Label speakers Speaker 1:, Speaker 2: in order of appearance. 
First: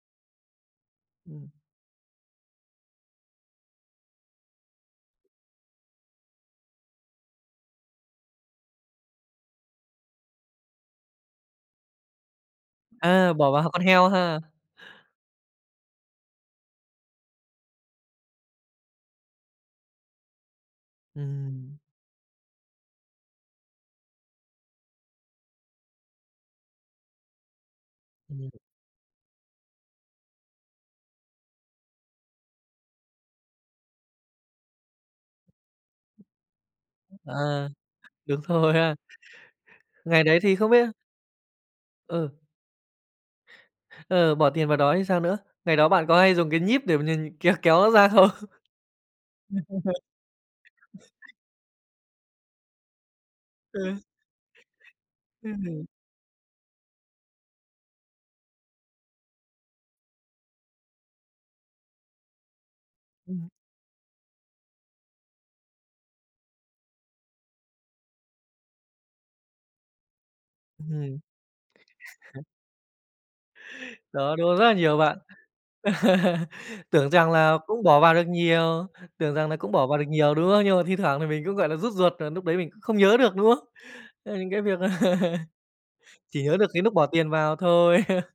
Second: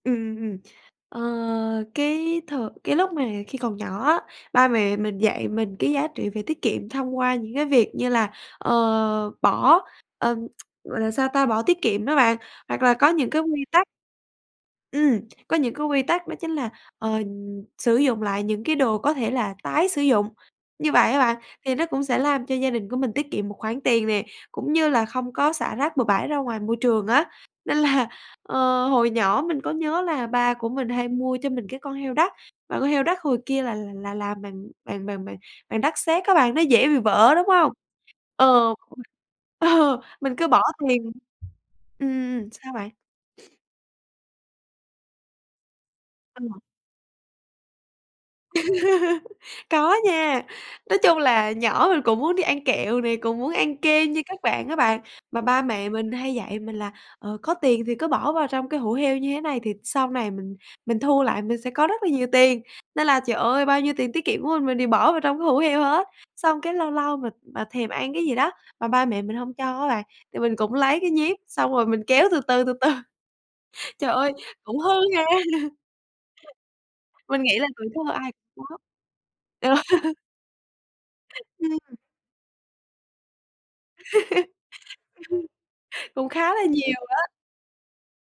Speaker 1: Ừm, ừm, ừm. Ờ,
Speaker 2: Ừm.
Speaker 1: cái th cái lúc mà khi còn nhỏ á, ba mẹ mình dạy mình cái giá trị về tiết kiệm thông qua những cái việc như là, ờ, bỏ, ờm, gọi là sao ta, bỏ tiết kiệm đó bạn, hoặc là có những
Speaker 2: A,
Speaker 1: cái
Speaker 2: bỏ vào
Speaker 1: quy
Speaker 2: h con
Speaker 1: tắc
Speaker 2: heo ha?
Speaker 1: ừm, có những cái quy tắc đó chính là, ờ, sử dụng lại những cái đồ có thể là tái sử dụng. Như vậy á bạn, thì
Speaker 2: Ừm.
Speaker 1: nó cũng sẽ làm cho gia đình của mình tiết kiệm một khoản tiền nè, cũng như là không có xả rác bừa bãi ra ngoài môi trường á. Nên là,
Speaker 2: Ừm.
Speaker 1: ờ, hồi nhỏ mình có nhớ là ba của mình hay mua cho mình cái con heo đất, và con heo đất hồi kia là là làm bằng bằng bằng bằng bằng đất sét á bạn. Nó dễ bị vỡ, đúng
Speaker 2: À.
Speaker 1: hông?
Speaker 2: Đúng rồi
Speaker 1: Ờ.
Speaker 2: ha.
Speaker 1: Ờ.
Speaker 2: Ngày
Speaker 1: Mình
Speaker 2: đấy
Speaker 1: cứ
Speaker 2: thì
Speaker 1: bỏ
Speaker 2: không biết
Speaker 1: tiền Ừm,
Speaker 2: Ừ.
Speaker 1: ừm, ừm. Sao bạn?
Speaker 2: Ờ, bỏ tiền vào đó thì sao nữa? Ngày đó bạn có hay dùng cái
Speaker 1: Ừm.
Speaker 2: nhíp để m nh kéo nó ra không?
Speaker 1: Có nha. Nói chung là nhỏ mình cũng muốn đi ăn kẹo này, cũng muốn ăn
Speaker 2: Ừ.
Speaker 1: kem như các bạn á bạn. Mà
Speaker 2: Ừ.
Speaker 1: ba mẹ mình hay dạy mình là, ờ, có tiền thì cứ bỏ vào trong cái hũ heo như thế này thì sau này mình mình thu lại mình sẽ có rất là nhiều tiền. Nên là, trời
Speaker 2: Ừm.
Speaker 1: ơi, bao nhiêu tiền tiết kiệm của mình, mình đều bỏ vào trong cái hũ heo hết. Xong cái lâu lâu mà mà thèm ăn cái gì đó, mà ba mẹ mình hông cho á bạn, thì mình cũng lấy cái
Speaker 2: Ừm.
Speaker 1: nhíp xong rồi mình kéo từ từ, từ từ. Trời ơi,
Speaker 2: Đó, đó rất là
Speaker 1: cũng
Speaker 2: nhiều
Speaker 1: hư
Speaker 2: bạn.
Speaker 1: ha!
Speaker 2: tưởng rằng
Speaker 1: Mình
Speaker 2: là
Speaker 1: nghĩ là
Speaker 2: cũng
Speaker 1: tuổi
Speaker 2: bỏ
Speaker 1: thơ
Speaker 2: vào được
Speaker 1: ai cũng có
Speaker 2: nhiều tưởng rằng nà cũng
Speaker 1: ờ.
Speaker 2: bỏ vào được nhiều, đúng không? Nhưng mà thi thoảng thì mình cũng, gọi
Speaker 1: Ừm.
Speaker 2: nà, rút ruột và núc đấy mình cũng không nhớ được, đúng không?
Speaker 1: Ừm.
Speaker 2: Tức là những cái việc
Speaker 1: Cũng
Speaker 2: chỉ
Speaker 1: khá
Speaker 2: nhớ
Speaker 1: là
Speaker 2: được cái núc
Speaker 1: nhiều
Speaker 2: bỏ tiền
Speaker 1: á.
Speaker 2: vào thôi.